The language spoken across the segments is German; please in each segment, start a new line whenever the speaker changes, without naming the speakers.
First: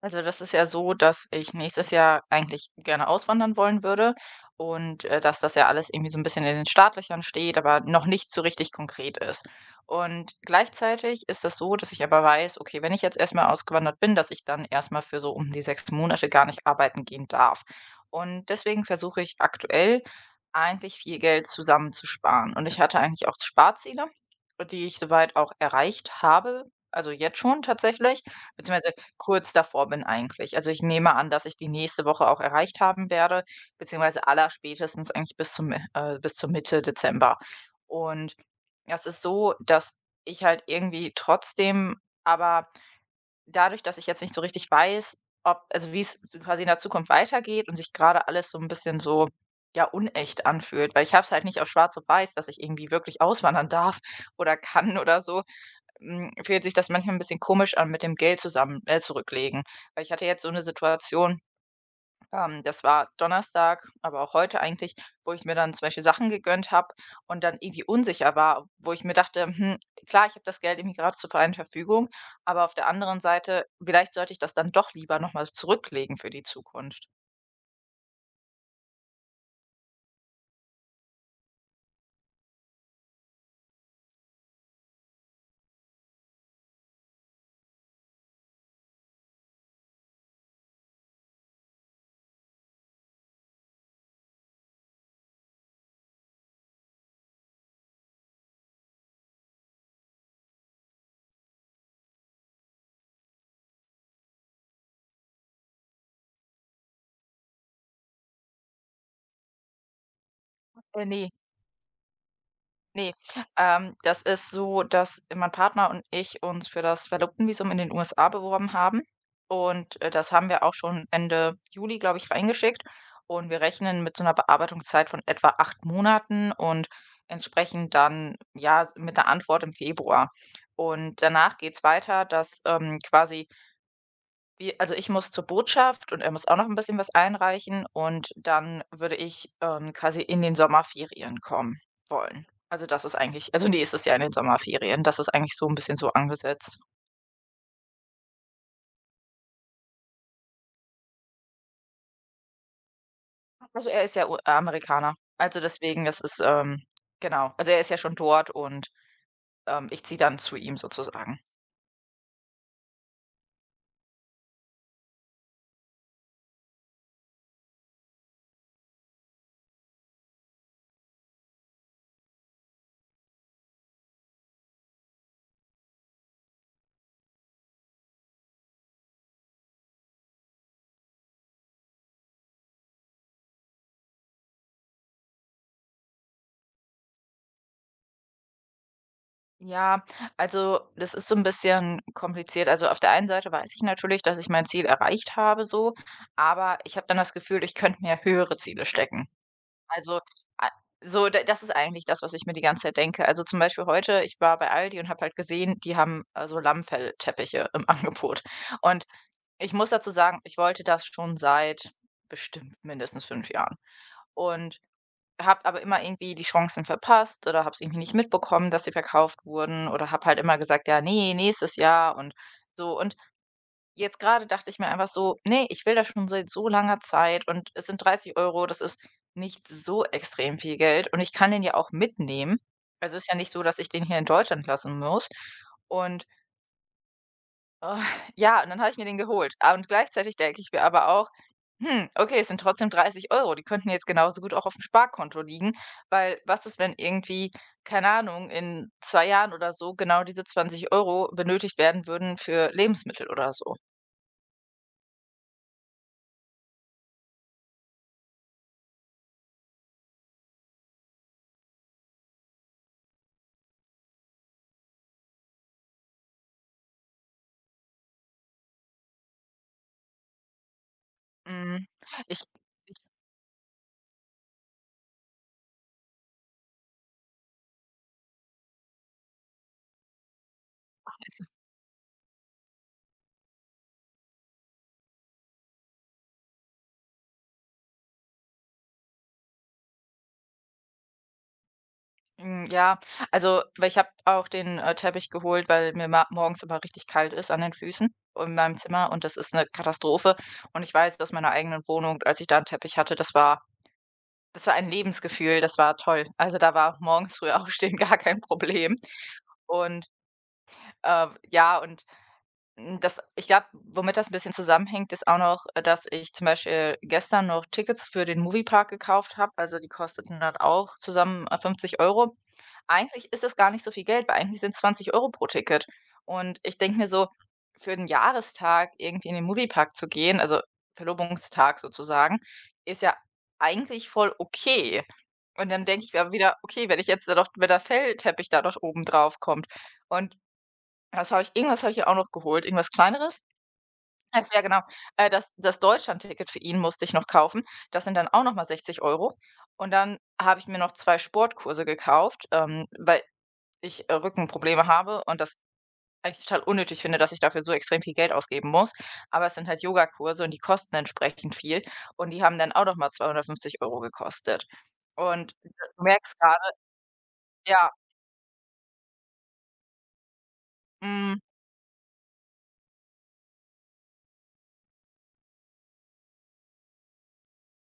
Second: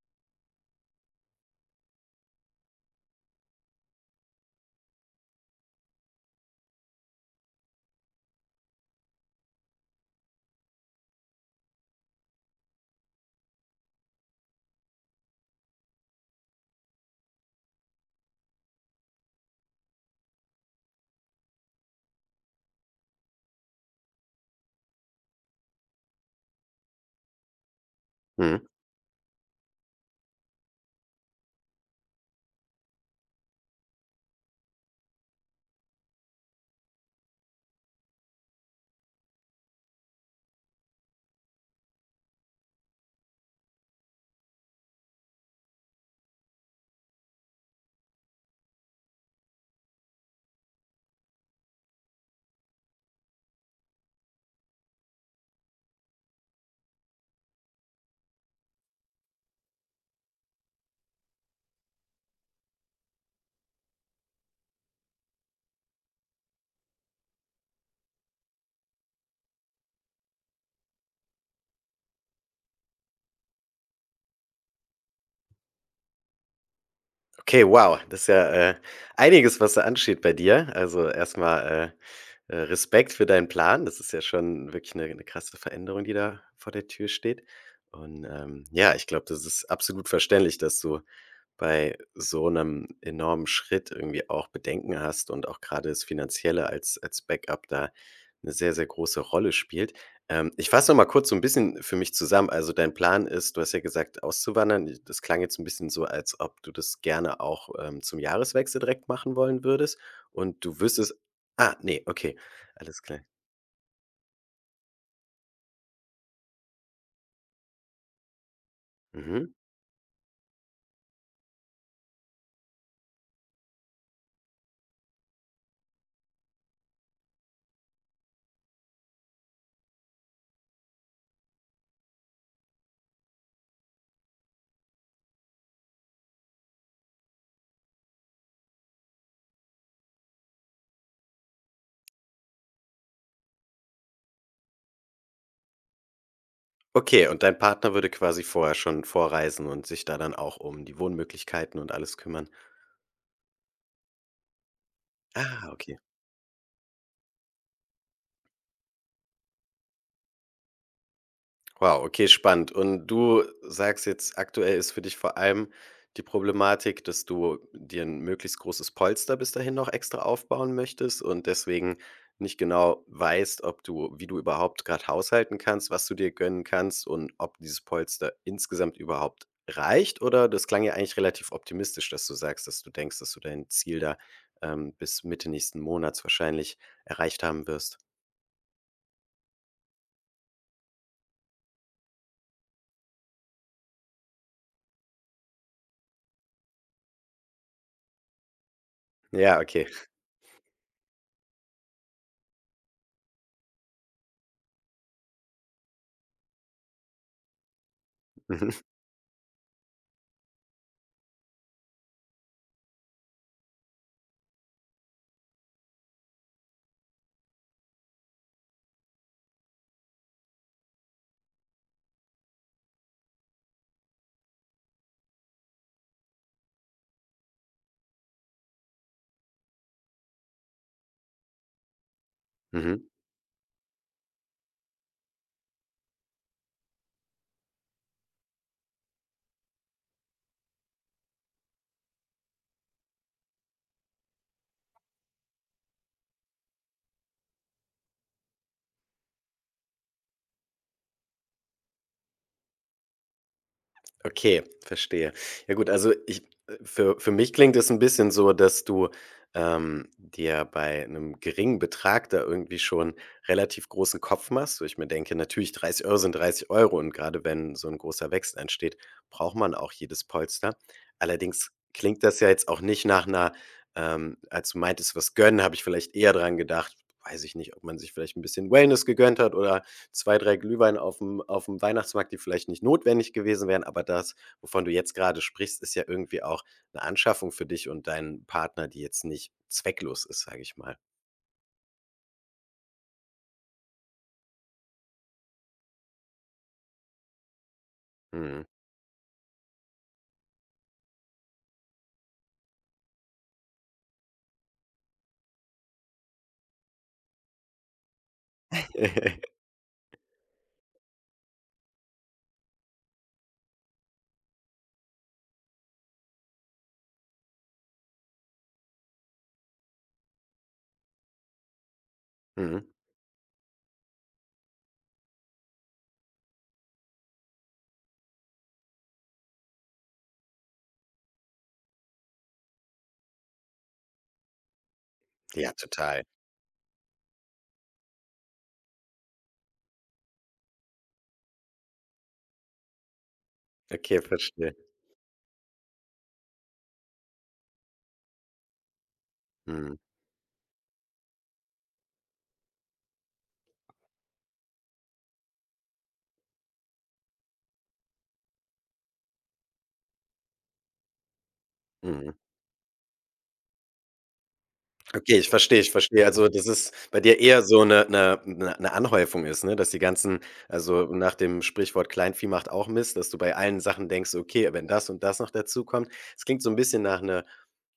Also, das ist ja so, dass ich nächstes Jahr eigentlich gerne auswandern wollen würde und, dass das ja alles irgendwie so ein bisschen in den Startlöchern steht, aber noch nicht so richtig konkret ist. Und gleichzeitig ist das so, dass ich aber weiß, okay, wenn ich jetzt erst mal ausgewandert bin, dass ich dann erst mal für so um die 6 Monate gar nicht arbeiten gehen darf. Und deswegen versuche ich aktuell eigentlich viel Geld zusammenzusparen. Und ich hatte eigentlich auch Sparziele, die ich soweit auch erreicht habe, also jetzt schon tatsächlich,
Mhm.
beziehungsweise kurz davor bin eigentlich. Also, ich nehme an, dass ich die nächste Woche auch erreicht haben werde, beziehungsweise allerspätestens eigentlich bis zum, bis zur Mitte Dezember. Und das ist so, dass ich halt irgendwie trotzdem aber dadurch, dass ich jetzt nicht so richtig weiß, ob also, wie es quasi in der Zukunft weitergeht und sich gerade alles so ein bisschen so, ja, unecht anfühlt, weil ich habe es halt nicht auf schwarz auf weiß, dass ich irgendwie wirklich auswandern darf oder kann oder so, hm, fühlt sich das manchmal ein bisschen komisch an mit dem Geld zusammen zurücklegen. Weil ich hatte jetzt so eine Situation, das war Donnerstag, aber auch heute eigentlich, wo ich mir dann zum Beispiel Sachen gegönnt habe und dann irgendwie unsicher war, wo ich mir dachte: „Hm, klar, ich habe das Geld irgendwie gerade zur freien Verfügung, aber auf der anderen Seite, vielleicht sollte ich das dann doch lieber noch mal zurücklegen für die Zukunft.“
Okay, wow, das ist ja, einiges, was da ansteht bei dir. Also, erstmal Respekt für deinen Plan. Das ist ja schon wirklich eine 'ne krasse Veränderung, die da vor der Tür steht. Und, ja, ich glaube, das ist absolut verständlich, dass du bei so einem enormen Schritt irgendwie auch Bedenken hast und auch gerade das Finanzielle als Backup da eine sehr, sehr große Rolle spielt. Ich fasse noch mal kurz so ein bisschen für mich zusammen. Also, dein Plan ist, du hast ja gesagt, auszuwandern. I Das klang jetzt ein bisschen so, als ob du das gerne auch, zum Jahreswechsel direkt machen wollen würdest und du wüsstest.
Ne,
Ah, nee, okay, alles
ne,
klar.
das ist so, dass mein Partner und ich uns für das Verlobtenvisum in den USA beworben haben
Mhm.
und, das haben wir auch schon Ende Juli, glaube ich, reingeschickt und wir rechnen mit so einer Bearbeitungszeit von etwa 8 Monaten und entsprechend dann, ja, mit 'ner Antwort im Februar. Und danach geht's weiter, dass, quasi wie also, ich muss zur Botschaft und er muss auch noch ein bisschen was einreichen und dann würde ich, quasi in den Sommerferien kommen wollen. Also, das ist eigentlich also, nächstes ja in den Sommerferien. Das ist eigentlich so ein bisschen so angesetzt.
Okay, und dein Partner würde quasi vorher schon vorreisen und sich da dann auch um die Wohnmöglichkeiten und alles kümmern.
Also, er ist ja U Amerikaner. Also,
Ah, okay.
deswegen, das ist, genau. Also, er ist ja schon dort und, ich ziehe dann zu ihm sozusagen.
Wow, okay, spannend. Und du sagst jetzt, aktuell ist für dich vor allem die Problematik, dass du dir ein möglichst großes Polster bis dahin noch extra aufbauen möchtest und deswegen nicht genau weißt, ob du, wie du überhaupt gerade haushalten kannst, was du dir gönnen kannst und ob dieses Polster insgesamt überhaupt reicht, oder? Das klang ja eigentlich relativ optimistisch, dass du sagst, dass du denkst, dass du dein Ziel da, bis Mitte nächsten Monats wahrscheinlich erreicht haben wirst.
Ja, also, das ist so ein bisschen kompliziert. Also, auf der einen Seite weiß ich natürlich, dass ich mein Ziel erreicht habe so, aber ich habe dann das Gefühl, ich könnte mir höhere Ziele stecken.
Ja, okay.
Also, a so, da das ist eigentlich das, was ich mir die ganze Zeit denke. Also, zum Beispiel heute, ich war bei Aldi und habe halt gesehen, die haben, so Lammfellteppiche im Angebot.
Mhm.
Und ich muss dazu sagen, ich wollte das schon seit bestimmt mindestens 5 Jahren und habe aber immer irgendwie die Chancen verpasst oder habe es irgendwie nicht mitbekommen, dass sie verkauft wurden oder habe halt immer gesagt: „Ja, nee, nächstes Jahr“ und so. Und jetzt gerade dachte ich mir einfach so: „Nee, ich will das schon seit so langer Zeit und es sind 30 Euro, das ist nicht so extrem viel Geld und ich kann den ja auch mitnehmen.“
Mhm.
Also, ist ja nicht so, dass ich den hier in Deutschland lassen muss und, ah, ja, und dann habe ich mir den geholt. Und gleichzeitig denke ich mir aber auch: „Hm, okay, es sind trotzdem 30 Euro, die könnten jetzt genauso gut auch auf dem Sparkonto liegen“, weil was ist, wenn irgendwie, keine Ahnung, in 2 Jahren oder so genau diese 20 € benötigt werden würden für Lebensmittel oder so?
Okay, verstehe. Ja gut, also ich, für mich klingt es ein bisschen so, dass du, dir bei einem geringen Betrag da irgendwie schon relativ großen Kopf machst. So ich mir denke, natürlich 30€ sind 30€, und gerade wenn so ein großer Wechsel entsteht, braucht man auch jedes Polster. Allerdings
Hm,
klingt das
ich
ja jetzt auch nicht nach einer, als du meintest: „Was gönnen", habe ich vielleicht eher dran gedacht, weiß ich nicht, ob man sich vielleicht ein bisschen Wellness gegönnt hat oder 2 3 Glühwein auf dem Weihnachtsmarkt, die vielleicht nicht notwendig gewesen wären, aber das, wovon du jetzt gerade sprichst, ist ja irgendwie auch eine Anschaffung für dich und deinen Partner, die jetzt nicht zwecklos ist, sage ich mal.
Ja, also, weil ich habe auch den, Teppich geholt, weil mir ma morgens immer richtig kalt ist an den Füßen in
Mhm.
meinem Zimmer und das ist eine Katastrophe. Und ich weiß aus meiner eigenen Wohnung, als ich da einen Teppich hatte, das war ein Lebensgefühl, das war toll. Also, da war morgens früh aufstehen gar kein Problem. Und, ja, und das, ich glaube, womit das ein bisschen zusammenhängt, ist auch noch, dass ich zum Beispiel gestern noch Tickets für den Moviepark gekauft habe. Also, die kosteten dann auch zusammen, 50 Euro.
Mhm.
Eigentlich ist das gar nicht so viel Geld, weil eigentlich sind's 20 € pro Ticket. Und ich denke mir so, für den Jahrestag irgendwie in den Moviepark zu gehen, also Verlobungstag sozusagen, ist ja eigentlich voll okay. Und
Ja,
dann denke ich mir
total.
aber wieder: „Okay, wenn ich jetzt da noch, wenn der Fellteppich da doch oben drauf kommt“ und ja, das habe ich irgendwas habe ich ja auch noch geholt, irgendwas Kleineres.
Okay,
Also, ja,
verstehe.
genau. Das Deutschlandticket für ihn musste ich noch kaufen. Das sind dann auch noch mal 60 Euro. Und
Mhm.
dann habe ich mir noch 2 Sportkurse gekauft, weil ich, Rückenprobleme habe und das eigentlich total unnötig finde, dass ich dafür so extrem viel Geld ausgeben muss. Aber es sind halt Yogakurse und die kosten entsprechend viel und
Mhm.
die haben dann auch noch mal 250 € gekostet.
Okay, ich
Und
verstehe, ich
du
verstehe.
merkst
Also, dass
gerade,
es bei dir eher so
ja,
'ne Anhäufung ist, ne? Dass die ganzen, also, nach
mhm,
dem Sprichwort „Kleinvieh macht auch Mist", dass du bei allen Sachen denkst: „Okay, wenn das und das noch dazukommt". Es klingt so 'n bisschen nach 'ner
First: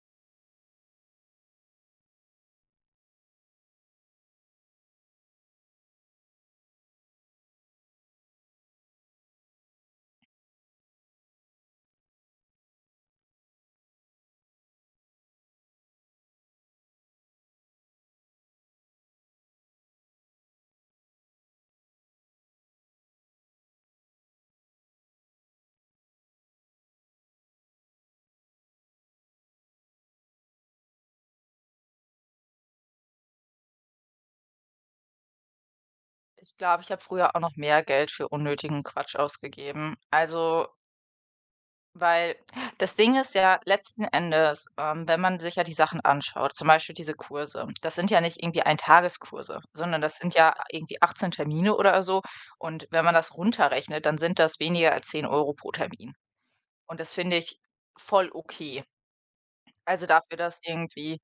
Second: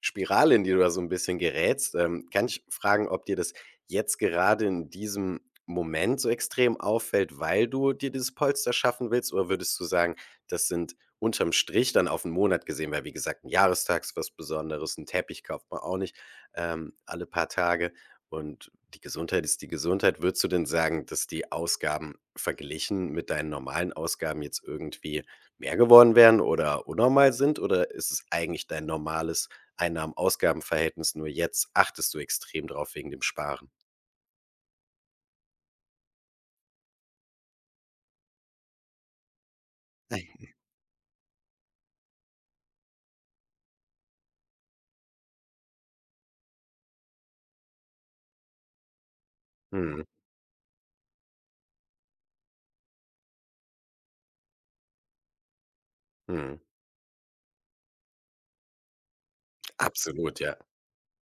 Spirale, in die du da so 'n bisschen gerätst. Kann ich fragen, ob dir das jetzt gerade in diesem Moment so extrem auffällt, weil du dir dieses Polster schaffen willst? Oder würdest du sagen, das sind unterm Strich dann auf 'n Monat gesehen, weil, wie gesagt, 'n Jahrestag ist was Besonderes, 'n Teppich kauft man auch nicht, alle paar Tage. Und die Gesundheit ist die Gesundheit. Würdest du denn sagen, dass die Ausgaben verglichen mit deinen normalen Ausgaben jetzt irgendwie mehr geworden wären oder unnormal sind? Oder ist es eigentlich dein normales Einnahmen-Ausgaben-Verhältnis? Nur jetzt achtest du extrem drauf wegen dem Sparen.
ich glaube, ich habe früher auch noch mehr Geld für unnötigen Quatsch ausgegeben. Also, weil das Ding ist ja letzten Endes, wenn man sich ja die Sachen anschaut, zum Beispiel diese Kurse, das sind ja nicht irgendwie Eintageskurse, sondern
Mhm,
das sind ja irgendwie 18 Termine oder so. Und wenn man das runterrechnet, dann sind das weniger als 10 € pro Termin.
mhm.
Und das finde ich voll okay. Also dafür,
Absolut, ja.
dass irgendwie,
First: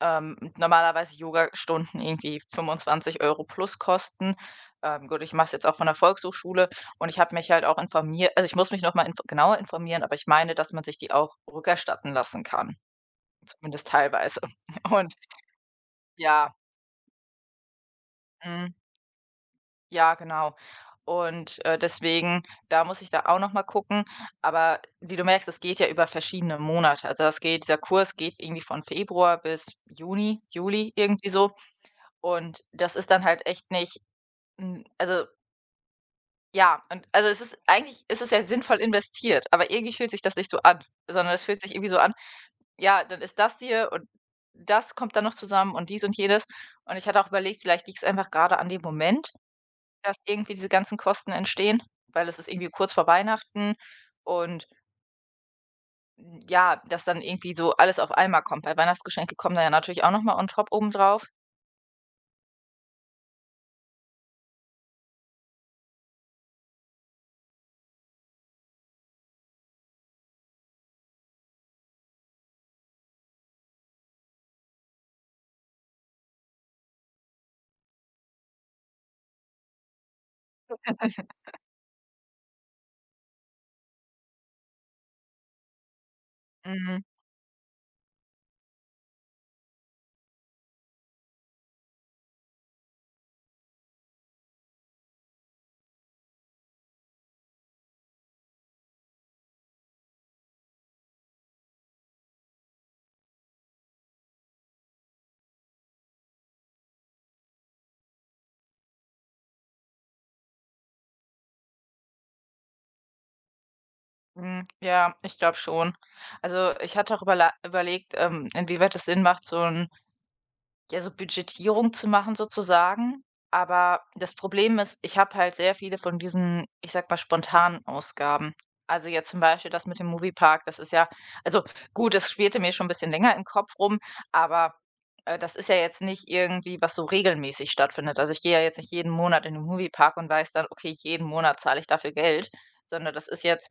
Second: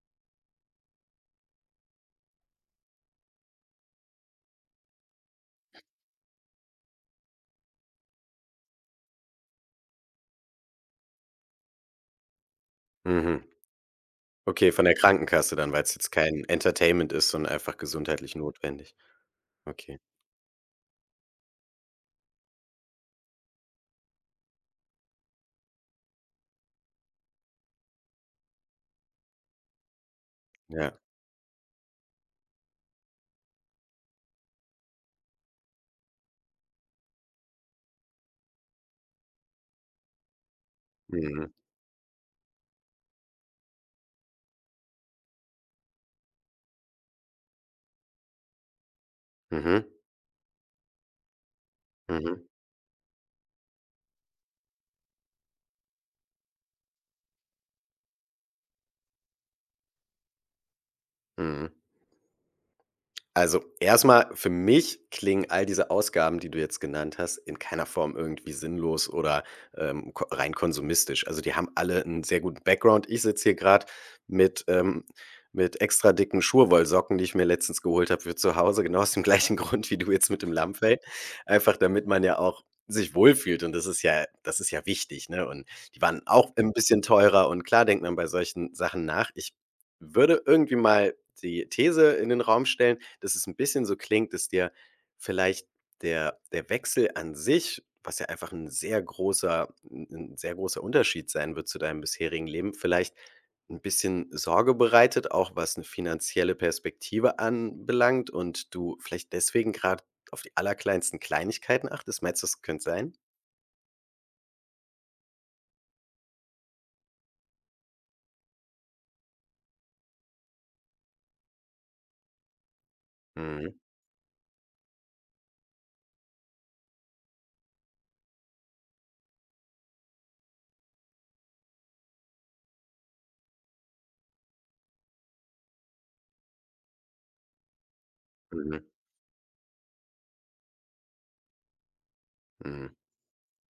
normalerweise Yogastunden irgendwie 25 € plus kosten. Gut, ich mache es jetzt auch von der Volkshochschule und ich habe mich halt auch informiert, also, ich muss mich noch mal inf genauer informieren, aber ich meine, dass man sich die auch rückerstatten lassen kann,
Mhm.
zumindest teilweise.
Okay, von der
Und
Krankenkasse dann, weil es jetzt kein
ja,
Entertainment ist, sondern einfach gesundheitlich
mhm,
notwendig. Okay,
ja, genau. Und, deswegen, da muss ich da auch noch mal gucken. Aber wie du merkst, es geht ja über verschiedene Monate. Also, das geht dieser Kurs geht irgendwie von Februar bis Juni, Juli,
ja.
irgendwie so. Und das ist dann halt echt nicht. Hm, also, ja, und also, es ist eigentlich, ist es ja sinnvoll investiert, aber irgendwie fühlt sich das nicht so an, sondern es
Mhm.
fühlt sich irgendwie so an: „Ja, dann ist das hier und das kommt dann noch zusammen und dies und jenes.“ Und ich hatte auch überlegt, vielleicht liegt es einfach gerade an dem Moment,
Mhm.
dass irgendwie diese ganzen Kosten entstehen, weil es
Mhm.
ist irgendwie kurz vor Weihnachten und, ja, dass dann irgendwie so alles auf einmal kommt, weil Weihnachtsgeschenke kommen da ja natürlich auch noch mal on top obendrauf.
Mhm. Also, erstmal für mich klingen all diese Ausgaben, die du jetzt genannt hast, in keiner Form irgendwie sinnlos oder, ko rein konsumistisch. Also, die haben alle einen sehr guten Background. Ich sitze hier gerade mit, ähm mit extra dicken Schurwollsocken, die ich mir letztens geholt habe für zu Hause, genau aus dem gleichen Grund, wie du jetzt mit dem Lammfell. Einfach damit man ja auch sich wohlfühlt, und das ist ja, das ist ja wichtig, ne? Und die waren auch ein bisschen
Mhm.
teurer, und klar denkt man bei solchen Sachen nach. Ich würde irgendwie mal die These in den Raum stellen, dass es ein bisschen so klingt, dass dir vielleicht der Wechsel an sich, was ja einfach ein sehr großer, ein 'n sehr großer Unterschied sein wird zu deinem bisherigen Leben, vielleicht ein bisschen Sorge bereitet, auch was eine finanzielle Perspektive anbelangt, und du vielleicht deswegen gerade auf die allerkleinsten Kleinigkeiten achtest. Meinst du, das könnte sein?
Hm, ja, ich glaube schon. Also, ich hatte auch überla überlegt, inwieweit es Sinn macht, so ein ja, so Budgetierung zu machen sozusagen.
Mhm,
Aber das Problem ist, ich habe halt sehr viele von diesen, ich sag mal, spontanen Ausgaben. Also jetzt zum Beispiel das mit dem Moviepark, das ist ja, also gut, das schwirrte mir schon ein bisschen länger im Kopf rum, aber, das ist ja jetzt nicht irgendwie, was so regelmäßig stattfindet. Also, ich gehe ja jetzt
mhm,
nicht jeden Monat in den Moviepark und weiß dann: „Okay, jeden Monat zahle ich dafür Geld“,
mhm.
sondern das ist jetzt,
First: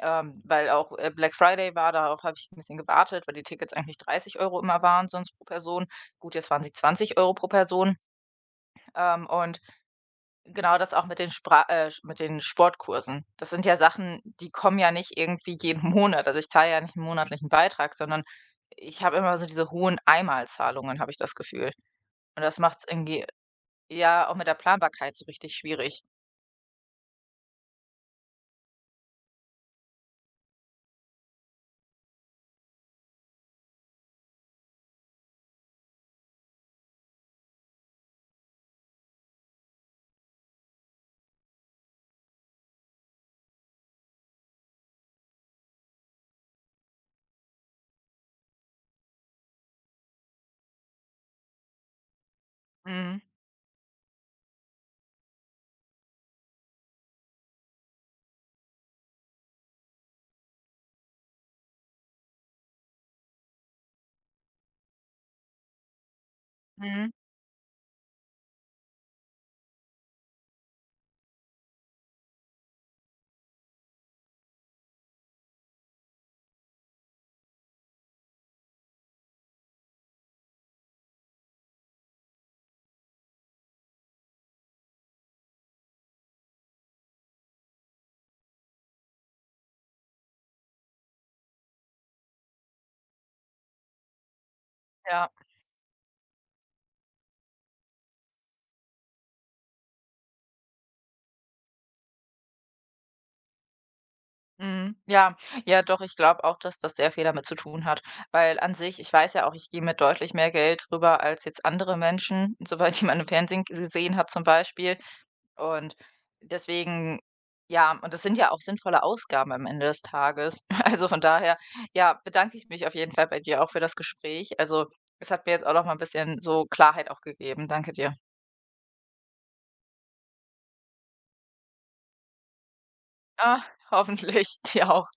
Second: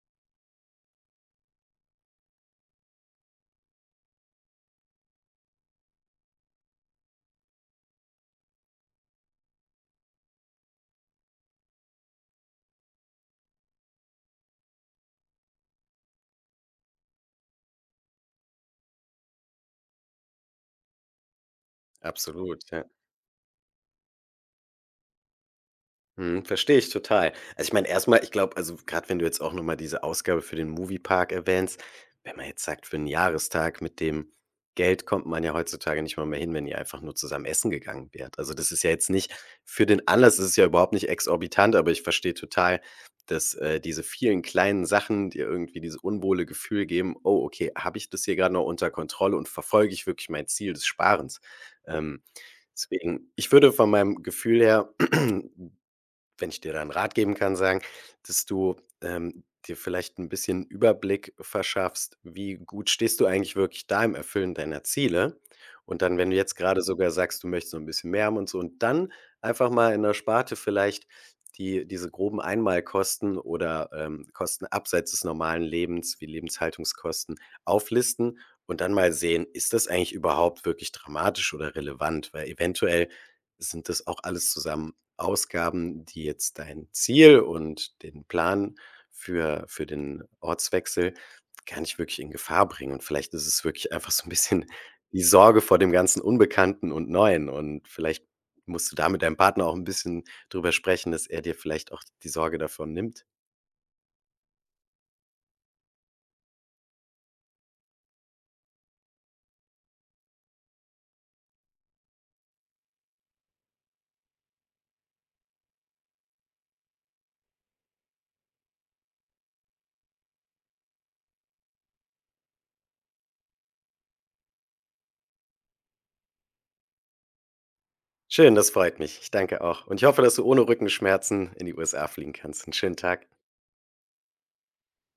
weil auch, Black Friday war, darauf habe ich ein bisschen gewartet, weil die Tickets eigentlich 30 € immer waren sonst pro Person. Gut, jetzt waren sie 20 € pro Person. Und genau das auch mit den Spra mit den Sportkursen. Das sind ja Sachen, die kommen ja nicht irgendwie jeden Monat. Also, ich zahle ja nicht einen monatlichen Beitrag, sondern ich habe immer so diese hohen Einmalzahlungen, habe ich das Gefühl. Und das
Absolut,
macht
ja.
es irgendwie, ja, auch mit der Planbarkeit so richtig schwierig.
Mhm, verstehe ich total. Also, ich meine, erstmal, ich glaube, also, gerade wenn du jetzt auch noch mal diese Ausgabe für den Moviepark erwähnst, wenn man jetzt sagt, für 'n Jahrestag mit dem Geld kommt man ja heutzutage nicht mal mehr hin, wenn ihr einfach nur zusammen essen gegangen wärt. Also, das ist ja jetzt nicht für den Anlass, das ist ja überhaupt nicht exorbitant, aber ich verstehe total, dass, diese vielen kleinen Sachen dir irgendwie dieses unwohle Gefühl geben: „Oh, okay, habe ich das hier gerade noch unter Kontrolle und verfolge ich wirklich mein Ziel des Sparens?" Ähm,
Mhm,
deswegen, ich würde von meinem Gefühl her wenn ich dir da 'n Rat geben kann, sagen, dass du, dir vielleicht ein bisschen Überblick verschaffst, wie gut stehst du eigentlich wirklich da im Erfüllen deiner Ziele? Und dann, wenn du jetzt gerade sogar
mhm,
sagst, du möchtest noch 'n bisschen mehr haben und so, und dann einfach mal in der Sparte vielleicht die diese groben Einmalkosten oder, Kosten abseits des normalen Lebens wie Lebenshaltungskosten auflisten, und dann mal sehen, ist das eigentlich überhaupt wirklich dramatisch oder relevant? Weil eventuell sind das auch alles zusammen Ausgaben, die jetzt dein Ziel und den Plan für den Ortswechsel gar nicht wirklich in Gefahr bringen. Und vielleicht ist es wirklich einfach so ein bisschen die
ja.
Sorge vor dem ganzen Unbekannten und Neuen. Und vielleicht musst du da mit deinem Partner auch ein bisschen drüber sprechen, dass er dir vielleicht auch die Sorge davon nimmt.
Mhm. Ja, ja, doch, ich glaube auch, dass das sehr viel damit zu tun hat, weil an sich, ich weiß ja auch, ich gehe mit deutlich mehr Geld rüber als jetzt andere Menschen, soweit die man im Fernsehen gesehen hat zum Beispiel. Und deswegen, ja, und das sind ja auch sinnvolle Ausgaben am Ende des Tages. Also von daher, ja, bedanke ich mich auf jeden Fall bei dir auch für das Gespräch. Also, es hat mir jetzt auch noch mal ein bisschen so Klarheit auch gegeben. Danke dir.
Schön, das freut mich. Ich danke auch. Und ich hoffe, dass du ohne Rückenschmerzen in die USA fliegen kannst. 'N schönen Tag.
Ah, hoffentlich. Dir auch.